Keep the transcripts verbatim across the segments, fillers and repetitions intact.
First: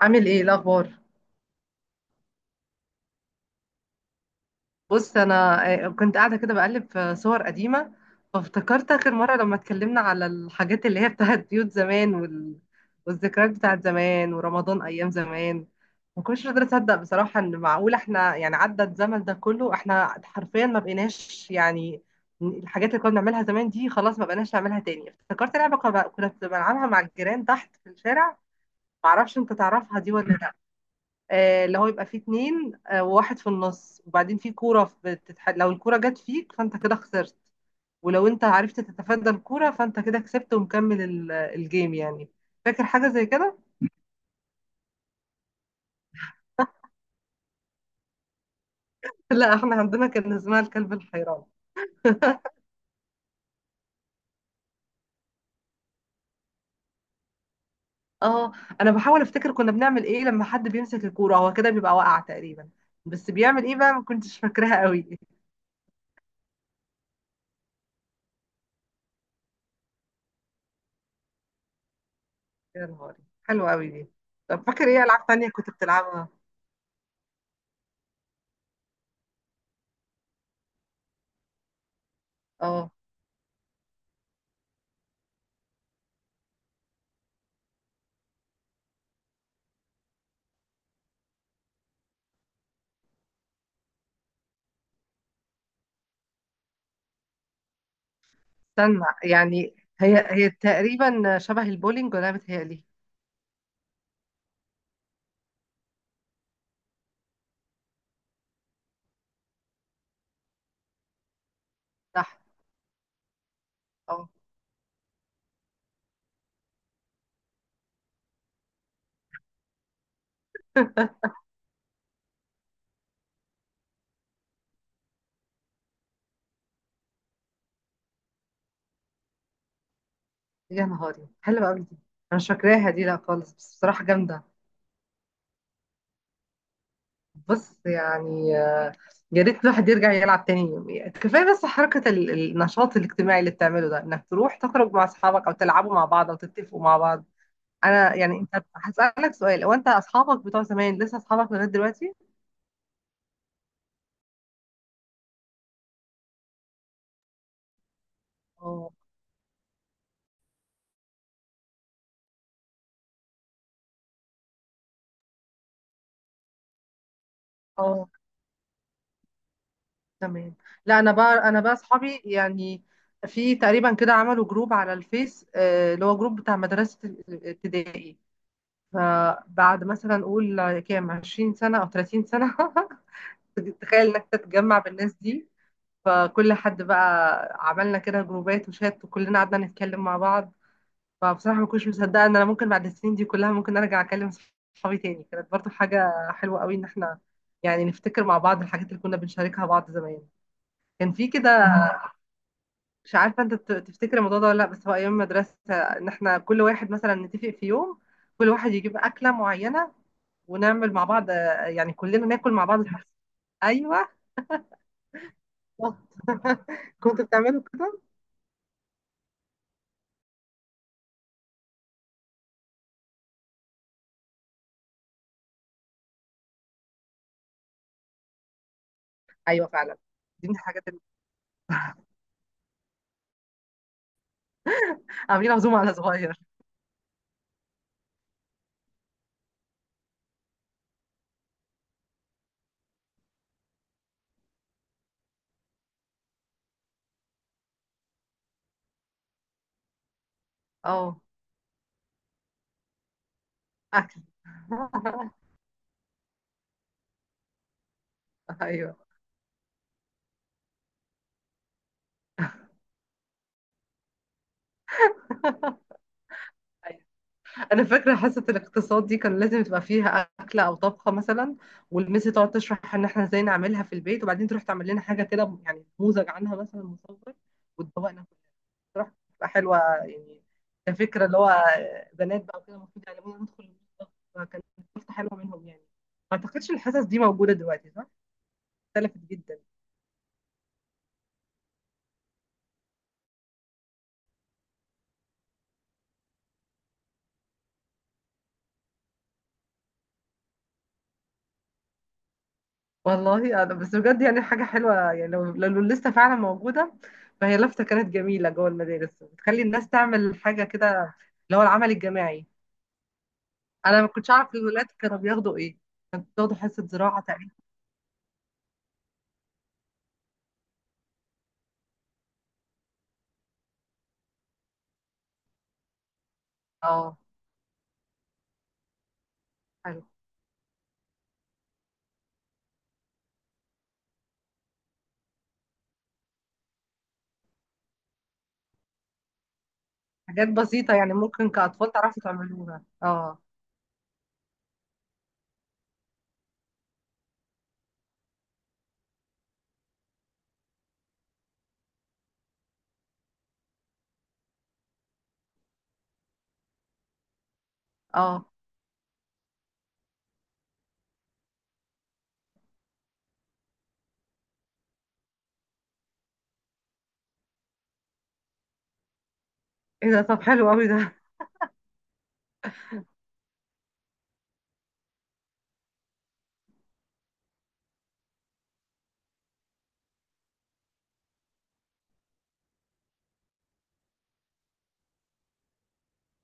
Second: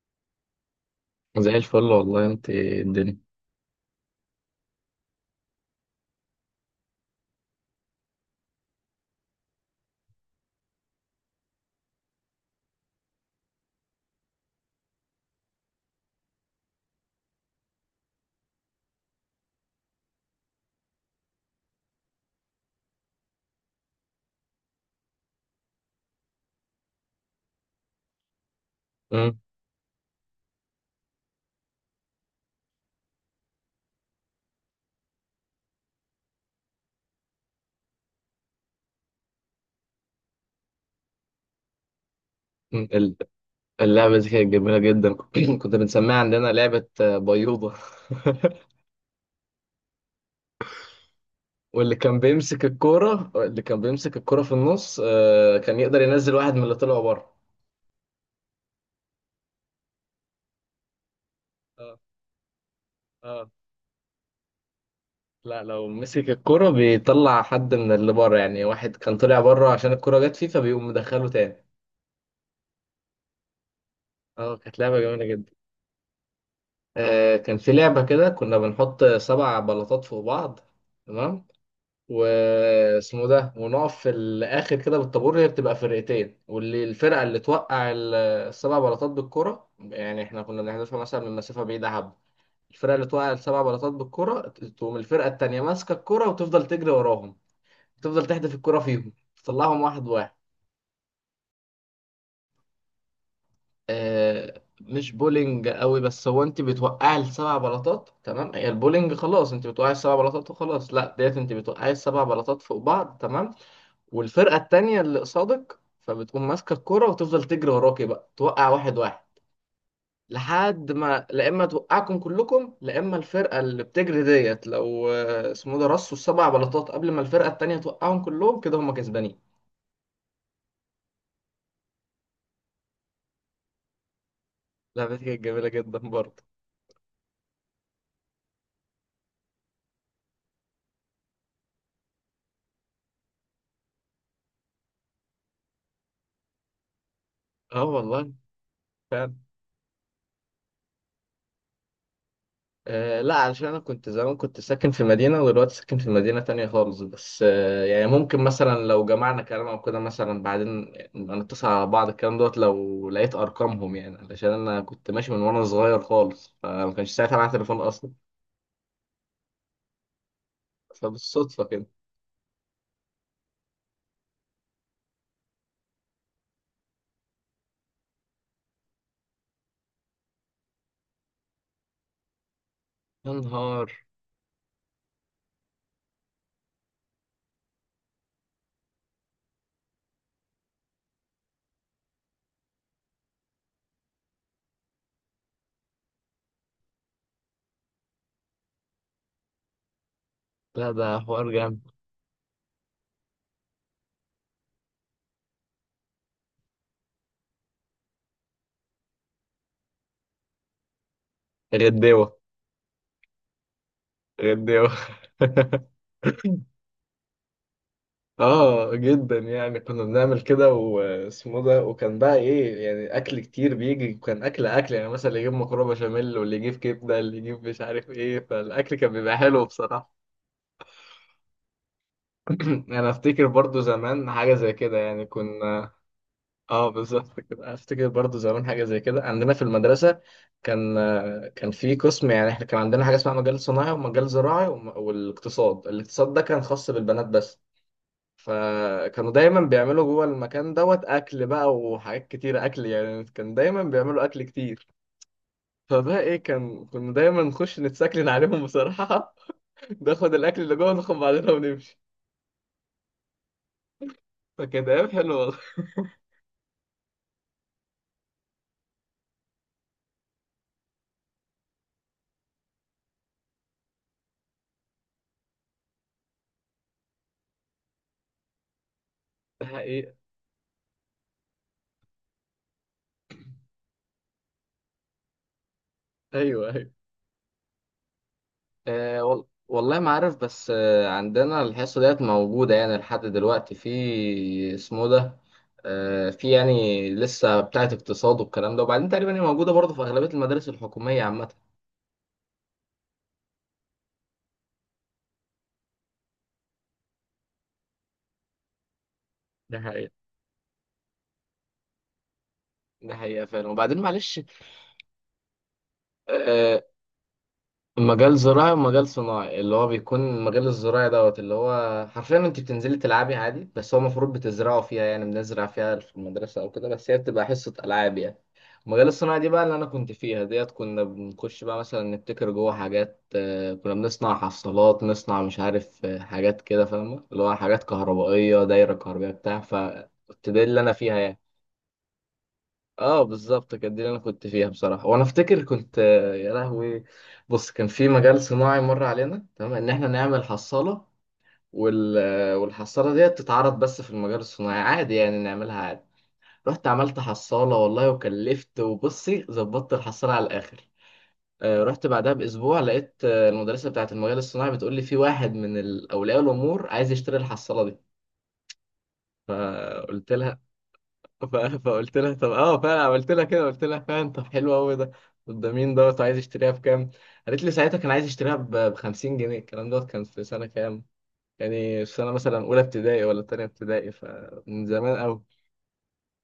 عامل ايه إيه الاخبار. زي الفل والله انت الدنيا. بص انا آه، كنت قاعده كده بقلب في صور قديمه، فافتكرت اخر مره لما اتكلمنا على الحاجات اللي هي بتاعت بيوت زمان وال... والذكريات بتاعت زمان ورمضان ايام زمان. ما كنتش قادره اصدق بصراحه ان معقول احنا يعني عدى الزمن ده كله احنا حرفيا ما بقيناش يعني الحاجات اللي كنا بنعملها زمان دي خلاص ما بقيناش نعملها تاني. افتكرت لعبه كنا كنا بنلعبها مع الجيران تحت في الشارع، مم. معرفش انت تعرفها دي ولا. آه، اللي هو يبقى فيه اتنين، آه، وواحد في النص، وبعدين فيه كورة بتتح... لو الكورة جت فيك فانت كده خسرت، ولو انت عرفت تتفادى الكورة فانت كده كسبت ومكمل ال- الجيم يعني فاكر مم. حاجة ال- زي كده؟ اللعبة دي كانت جميلة جدا. كنا بنسميها عندنا لعبة آه، بيوضة. لا احنا عندنا كان اسمها الكلب الحيران. واللي كان بيمسك الكورة، اللي كان بيمسك الكورة في النص آه، كان يقدر ينزل واحد من اللي طلعوا بره. اه، انا بحاول افتكر كنا بنعمل ايه لما حد بيمسك الكورة. هو كده بيبقى اه، واقع تقريبا، بس اه، بيعمل ايه بقى؟ ما كنتش فاكراها قوي. لا، لو مسك الكورة بيطلع حد من اللي بره، يعني واحد كان طلع بره عشان الكورة جت فيه فبيقوم مدخله تاني. يا نهاري، حلوة قوي دي. اه، طب كانت فاكر لعبة ايه جميلة العاب تانية جدا. كنت بتلعبها؟ آه، كان في لعبة كده كنا بنحط سبع بلاطات فوق بعض، تمام، اه، واسمه ده، ونقف في الاخر كده بالطابور، هي بتبقى فرقتين، واللي الفرقه اللي توقع ال- السبع بلاطات بالكرة، يعني احنا كنا بنحذفها مثلا من مسافه بعيده حبه. الفرقه اللي توقع السبع بلاطات بالكرة تقوم الفرقه التانيه ماسكه الكرة وتفضل تجري وراهم، تفضل تحدف الكرة استنى فيهم يعني تطلعهم واحد هي واحد. هي تقريبا شبه البولينج ولا أنا بتهيألي؟ آه، مش بولينج قوي، بس هو انت بتوقعي السبع بلاطات، تمام، هي البولينج، خلاص، انت بتوقعي السبع بلاطات وخلاص، لا ديت انت بتوقعي السبع صح. بلاطات فوق بعض تمام. اه، والفرقة التانية اللي قصادك فبتقوم ماسكة الكرة وتفضل تجري وراكي بقى توقع واحد واحد، لحد ما، لا اما توقعكم كلكم لا اما الفرقة اللي بتجري ديت لو آه، اسمه ده رصوا السبع بلاطات قبل ما الفرقة التانية توقعهم كلهم كده هم كسبانين. يا نهاري، حلوة أوي دي. أنا مش فاكراها دي لا خالص، بس بصراحة جامدة. لعبة كانت جميلة جدا برضه. بص يعني آه، يا ريت الواحد يرجع يلعب تاني. كفاية بس حركة ال- النشاط الاجتماعي اللي بتعمله ده، إنك تروح تخرج مع أصحابك أو تلعبوا مع بعض أو تتفقوا مع بعض. اه أنا والله. يعني أنت فعلا. هسألك سؤال، هو أنت أصحابك بتوع زمان لسه أصحابك لغاية دلوقتي؟ آه، لا علشان انا كنت زمان، كنت ساكن في مدينة ودلوقتي ساكن في مدينة تانية خالص، بس آه يعني ممكن مثلا اه، لو جمعنا كلام او كده مثلا بعدين نبقى نتصل على بعض، الكلام دوت لو لقيت ارقامهم، يعني علشان انا كنت ماشي من وانا صغير خالص فما كانش ساعتها معايا تليفون اه، اصلا. تمام. لا انا بقى انا فبالصدفة بقى كده. اصحابي يعني في تقريبا كده عملوا جروب على الفيس، آه، اللي هو جروب بتاع مدرسة ال- الابتدائي. فبعد مثلا اقول كام، عشرين سنة او تلاتين سنة؟ يا نهار. تخيل انك تتجمع بالناس دي. فكل حد بقى عملنا كده جروبات وشات، وكلنا قعدنا نتكلم مع بعض. فبصراحة ما كنتش مصدقة ان انا ممكن بعد السنين دي كلها ممكن ارجع اكلم صحابي تاني. كانت برضو حاجة حلوة قوي ان احنا يعني نفتكر مع بعض الحاجات اللي كنا بنشاركها بعض زمان. لا، كان ده في كده، حوار جامد. مش عارفه انت ت- تفتكر الموضوع ده ولا لا، بس هو ايام المدرسه ان احنا كل واحد مثلا نتفق في يوم، كل واحد يجيب اكله معينه، ونعمل مع بعض، آه، يعني كلنا غداوة. ناكل مع بعض الحاجة. ايوه، غداوة. بالظبط. كنت بتعملوا كده؟ اه جدا، يعني كنا بنعمل كده واسمه ده، وكان بقى ايه يعني، اكل كتير بيجي، وكان اكل، اكل، يعني مثلا اللي يجيب مكرونه بشاميل واللي يجيب كبده، اللي يجيب مش عارف ايه، فالاكل كان بيبقى حلو ايوه فعلا، بصراحه. دي من الحاجات اللي انا افتكر برضو زمان حاجه زي كده، يعني عاملين عزومه كنا. على صغير. اه، بالظبط كده، افتكر برضو زمان حاجه زي كده عندنا في المدرسه. كان كان في قسم، يعني احنا كان عندنا حاجه اسمها مجال صناعي ومجال زراعي وم- والاقتصاد، الاقتصاد ده كان خاص بالبنات بس، فكانوا دايما بيعملوا جوه المكان دوت اه، اكل بقى وحاجات كتير اكل، يعني كان دايما اكل. بيعملوا اكل كتير. فبقى ايه، كان كنا دايما نخش نتسكلن عليهم ايوه، بصراحة. ناخد الاكل اللي جوه، ناخد بعضنا ونمشي. فكانت ايام حلوة والله. انا فاكره حصه الاقتصاد دي كان لازم تبقى فيها اكله او طبخه مثلا، والميس تقعد تشرح ان احنا ازاي نعملها في البيت، وبعدين تروح تعمل لنا حاجه كده يعني نموذج عنها مثلا مصور، وتدوقنا كلنا. بصراحه بتبقى حلوه الحقيقة. يعني كفكره، اللي هو بنات بقى وكده المفروض يعلمونا ندخل المطبخ، فكانت فرصه حلوه منهم يعني ما ايوه، اعتقدش ايوه، الحصص دي موجوده دلوقتي صح؟ اختلفت آه، وال... جدا. والله ما عارف، بس آه عندنا الحصة ديت موجودة يعني لحد دلوقتي في اسمه ده. آه، في يعني لسه بتاعة اقتصاد والكلام ده، وبعدين تقريبا هي موجودة برضه في أغلبية المدارس الحكومية عامة. والله انا بس بجد يعني حاجه حلوه يعني لو لو لسه فعلا موجوده، فهي لفته كانت جميله جوه المدارس، بتخلي ده الناس حقيقة تعمل حاجه كده، اللي هو العمل الجماعي. ده حقيقة فعلا، وبعدين انا ما كنتش معلش. اعرف الولاد كانوا بياخدوا ايه. بياخدوا آه، حصه زراعه تقريبا. مجال زراعي ومجال صناعي، اللي هو بيكون المجال الزراعي دوت اللي هو حرفيا انت بتنزلي تلعبي عادي، بس هو المفروض بتزرعوا فيها يعني، بنزرع فيها في المدرسة او كده، بس هي اه، بتبقى حصة ألعاب يعني. المجال الصناعي دي بقى اللي انا حلو. كنت فيها ديت كنا بنخش بقى مثلا نبتكر جوه حاجات، آه، كنا بنصنع حصالات، نصنع مش عارف آه، حاجات كده، فاهمة، اللي هو حاجات كهربائية، دايرة كهربائية بتاع، حاجات فكنت ده اللي انا بسيطه يعني فيها يعني. ممكن كاطفال تعرفوا تعملوها، اه، اه. بالظبط كانت دي اللي انا كنت فيها بصراحه، وانا افتكر كنت آه، يا لهوي. بص كان في مجال صناعي مر علينا تمام ان احنا نعمل حصاله، وال... آه، والحصاله ديت تتعرض بس في المجال الصناعي عادي يعني نعملها عادي. رحت عملت حصاله والله اه، وكلفت، وبصي ظبطت الحصاله على الاخر. آه، رحت بعدها باسبوع لقيت آه، المدرسه بتاعه المجال الصناعي بتقول لي في واحد من ال- اولياء الامور عايز يشتري الحصاله دي. ايه ده؟ فقلت طب لها، حلو قوي ده. ف- فقلت لها طب اه فعلا عملت لها كده، قلت لها فعلا طب حلو قوي ده. طب ده مين دوت وعايز يشتريها بكام؟ قالت لي ساعتها كان عايز يشتريها ب خمسين جنيه، الكلام دوت كان في سنه كام؟ يعني في سنه مثلا اولى ابتدائي ولا تانية ابتدائي، فمن زمان قوي.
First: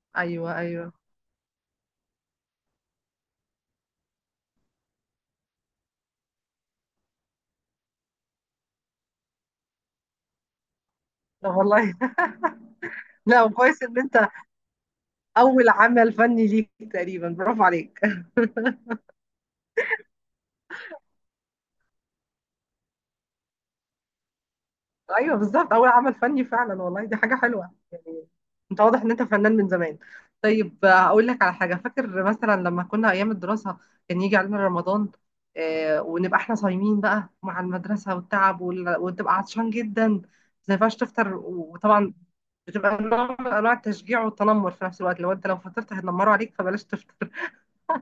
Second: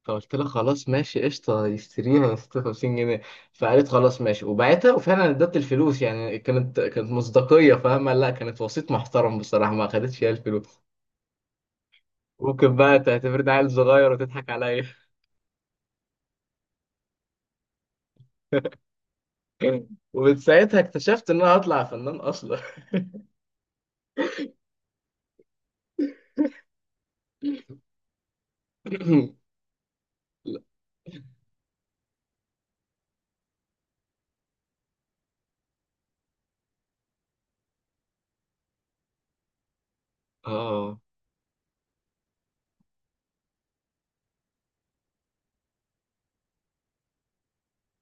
فقلت لها ايوه خلاص ايوه. ماشي قشطه يشتريها يا ستة وخمسين جنيه. فقالت خلاص ماشي وبعتها وفعلا ادت الفلوس، يعني كانت كانت مصداقيه فاهمه، لا كانت وسيط محترم بصراحه ما خدتش هي الفلوس. طب والله. ممكن بقى لا تعتبرني عيل كويس ان صغير انت، وتضحك عليا. اول عمل فني ليك تقريبا، برافو عليك. ومن ساعتها اكتشفت ان انا هطلع فنان اصلا. ايوه بالظبط، اول عمل فني فعلا والله. دي حاجه حلوه يعني انت واضح ان انت فنان من زمان. طيب، آه، اقول لك على حاجه. فاكر مثلا لما كنا ايام الدراسه كان يجي علينا رمضان، آه، ونبقى احنا صايمين بقى مع المدرسه والتعب وال- وتبقى عطشان جدا، ما ينفعش اه. تفطر. وطبعا بتبقى نوع من انواع التشجيع والتنمر في نفس الوقت، لو انت لو فطرت هيتنمروا عليك، فبلاش تفطر.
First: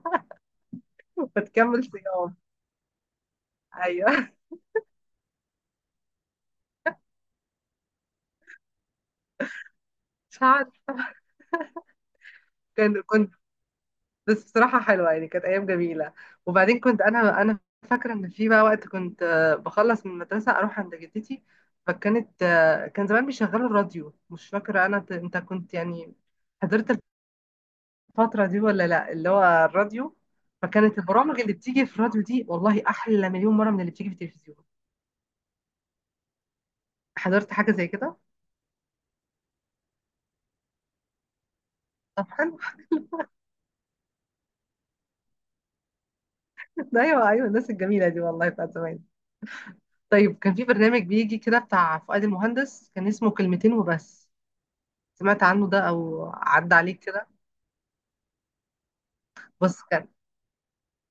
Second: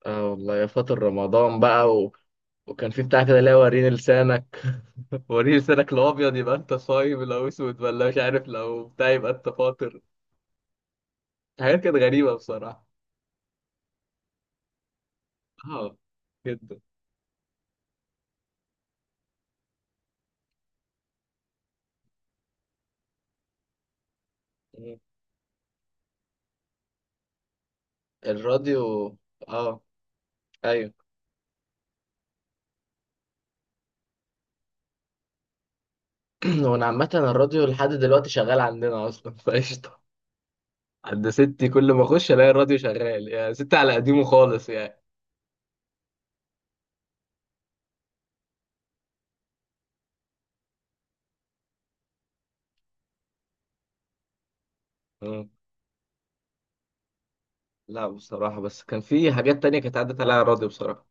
اه والله، يا فاطر رمضان فتكمل بقى و... صيام. وكان في بتاع كده اللي هو وريني ايوه، لسانك. وريني لسانك، لو ابيض يبقى انت صايم، لو اسود ولا مش عارف لو بتاع يبقى انت فاطر. مش عارف. حاجات كانت غريبه بصراحه. كان، كنت، بس بصراحة حلوة يعني كانت أيام اه جميلة. جدا. وبعدين كنت أنا أنا فاكرة إن في بقى وقت كنت آه، بخلص من المدرسة أروح عند جدتي، فكانت آه، كان زمان بيشغلوا الراديو. مش فاكرة مم. أنا ت- أنت كنت يعني حضرت الفترة دي ولا لأ، الراديو. اللي هو اه. الراديو. ايوه. فكانت البرامج اللي بتيجي في الراديو دي والله أحلى مليون مرة من اللي بتيجي في التلفزيون. وانا عامه حضرت الراديو حاجة لحد زي كده؟ دلوقتي شغال عندنا اصلا فقشطه. عند ستي كل ما طب اخش الاقي حلو. الراديو شغال، يعني ستي على قديمه خالص أيوه أيوه، الناس الجميلة دي والله بتاعت زمان. طيب كان في برنامج بيجي كده بتاع فؤاد المهندس، كان اسمه كلمتين وبس. سمعت يعني. عنه ده او عدى عليك كده؟ لا بصراحة، بس كان في حاجات تانية بص، كانت كان، عدت عليها راضي بصراحة.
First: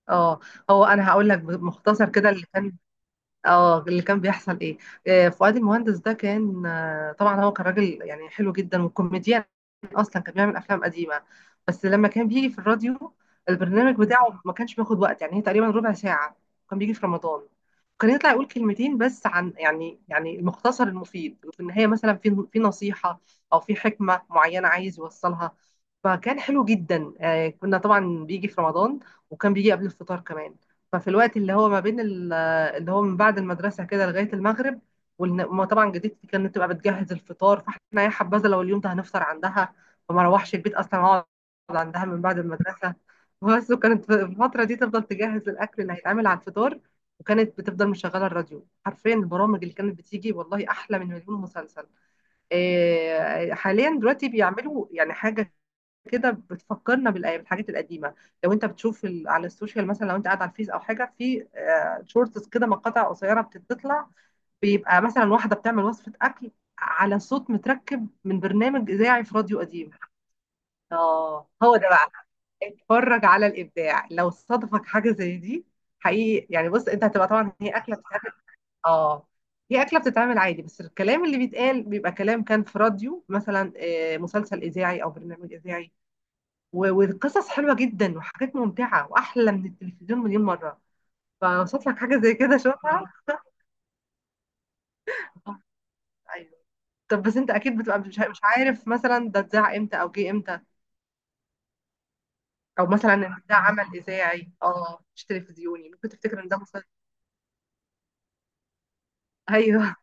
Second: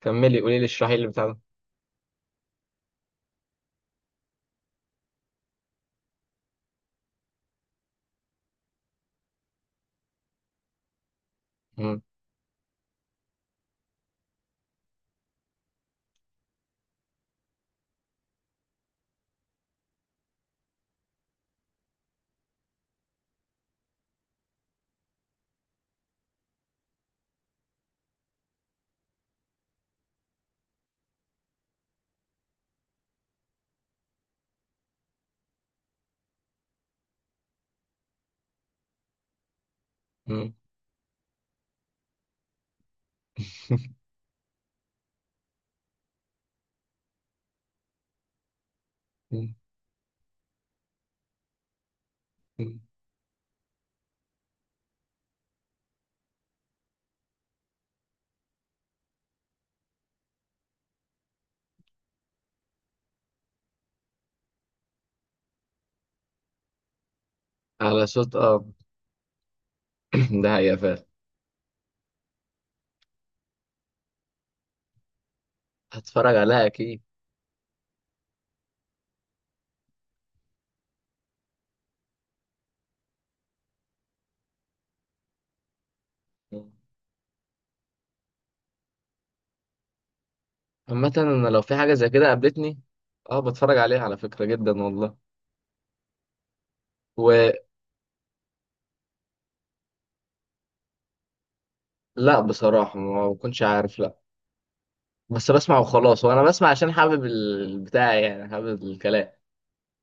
كملي اه، قولي لي هو اشرحي اللي انا بتاع هقول ده. لك مختصر كده اللي كان، اه، اللي كان بيحصل ايه. آه، فؤاد المهندس ده كان، آه، طبعا هو كان راجل يعني حلو جدا وكوميديان، اصلا كان بيعمل افلام قديمه. بس مم. لما كان بيجي في الراديو، البرنامج بتاعه ما كانش بياخد وقت، يعني هي تقريبا ربع ساعه. كان بيجي في رمضان، كان يطلع يقول كلمتين بس عن يعني يعني المختصر المفيد، وفي النهايه مثلا في في نصيحه او في حكمه معينه عايز يوصلها. فكان حلو جدا، آه، كنا طبعا بيجي في رمضان، وكان بيجي قبل الفطار كمان. ففي الوقت اللي هو ما بين ال، اللي هو من بعد المدرسة كده لغاية المغرب، وما طبعا جدتي كانت تبقى بتجهز الفطار، فاحنا يا حبذا لو اليوم ده هنفطر عندها. فما مم. اروحش البيت اصلا، اقعد عندها من بعد المدرسة بس. وكانت في الفترة دي تفضل تجهز الأكل اللي هيتعمل على الفطار، وكانت بتفضل مشغلة الراديو. حرفيا مم. البرامج اللي كانت بتيجي والله أحلى من مليون مسلسل. مم. إيه، حاليا دلوقتي بيعملوا يعني حاجة كده بتفكرنا بالأيام بالحاجات القديمة. لو انت بتشوف ال- على السوشيال مثلا، لو انت قاعد على الفيس او حاجة في، آه، شورتس كده مقاطع قصيرة بتطلع، بيبقى مثلا واحدة بتعمل وصفة أكل على صوت على متركب صوت من اب. برنامج إذاعي في راديو قديم. ده حقيقة فعلا. اه هو ده بقى. اتفرج على الإبداع لو صادفك حاجة زي دي. هتفرج حقيقي عليها يعني بص اكيد. انت هتبقى، طبعا هي أكلة بتتعمل، اه، هي أكلة بتتعمل عادي، بس الكلام اللي بيتقال بيبقى كلام كان في راديو مثلا، آه، مسلسل إذاعي أو برنامج إذاعي. مم. و- والقصص حلوه جدا وحاجات ممتعه واحلى من التلفزيون مليون مره. عامة انا لو في فوصلت حاجة لك زي حاجه كده زي كده قابلتني. شوفها. اه بتفرج عليها على فكرة جدا والله. ايوه. طب بس انت ولا، اكيد بتبقى مش مش عارف مثلا ده اتذاع امتى او جه امتى، او بصراحة مثلا ما ان ده بكونش عمل عارف لا. اذاعي، اه، مش بس بسمع تلفزيوني، ممكن وخلاص، وانا تفتكر ان ده بسمع مسلسل. عشان حابب البتاع يعني حابب الكلام. ايوه.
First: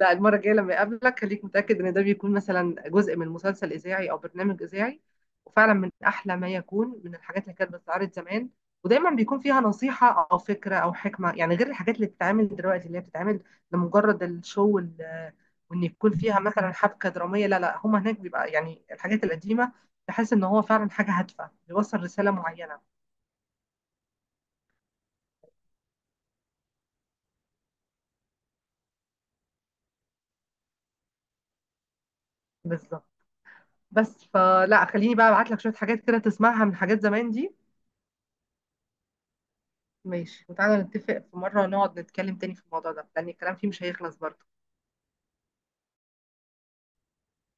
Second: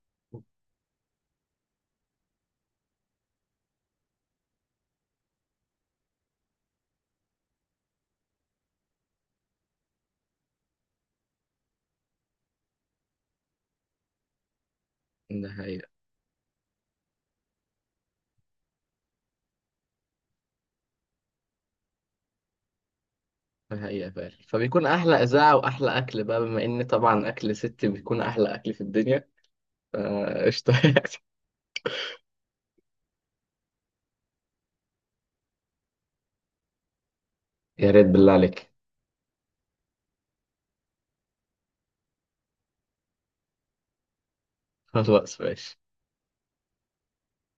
لا المرة الجاية لما أقابلك خليك متأكد إن ده بيكون مثلا جزء من مسلسل إذاعي أو برنامج إذاعي، وفعلا من أحلى ما يكون من الحاجات اللي كانت بتتعرض زمان. ودايما بيكون فيها نصيحة أو فكرة أو حكمة، يعني غير الحاجات اللي بتتعمل دلوقتي اللي هي بتتعمل لمجرد الشو وال- ده وإن حقيقة يكون فيها مثلا حبكة درامية. لا لا، هما هناك بيبقى يعني الحاجات القديمة تحس إن هو فعلا حاجة هادفة بيوصل رسالة معينة. ده حقيقة فعلا، فبيكون أحلى إذاعة وأحلى أكل بقى بما إن طبعا أكل ست بيكون أحلى أكل في الدنيا. آه، قشطة. بالظبط. بس فلا خليني بقى أبعت لك شوية حاجات كده تسمعها من حاجات زمان دي. يا ريت بالله عليك. ماشي، وتعالى نتفق في مرة نقعد نتكلم تاني في الموضوع ده، لأن الكلام فيه مش هيخلص برضه. خلاص ماشي.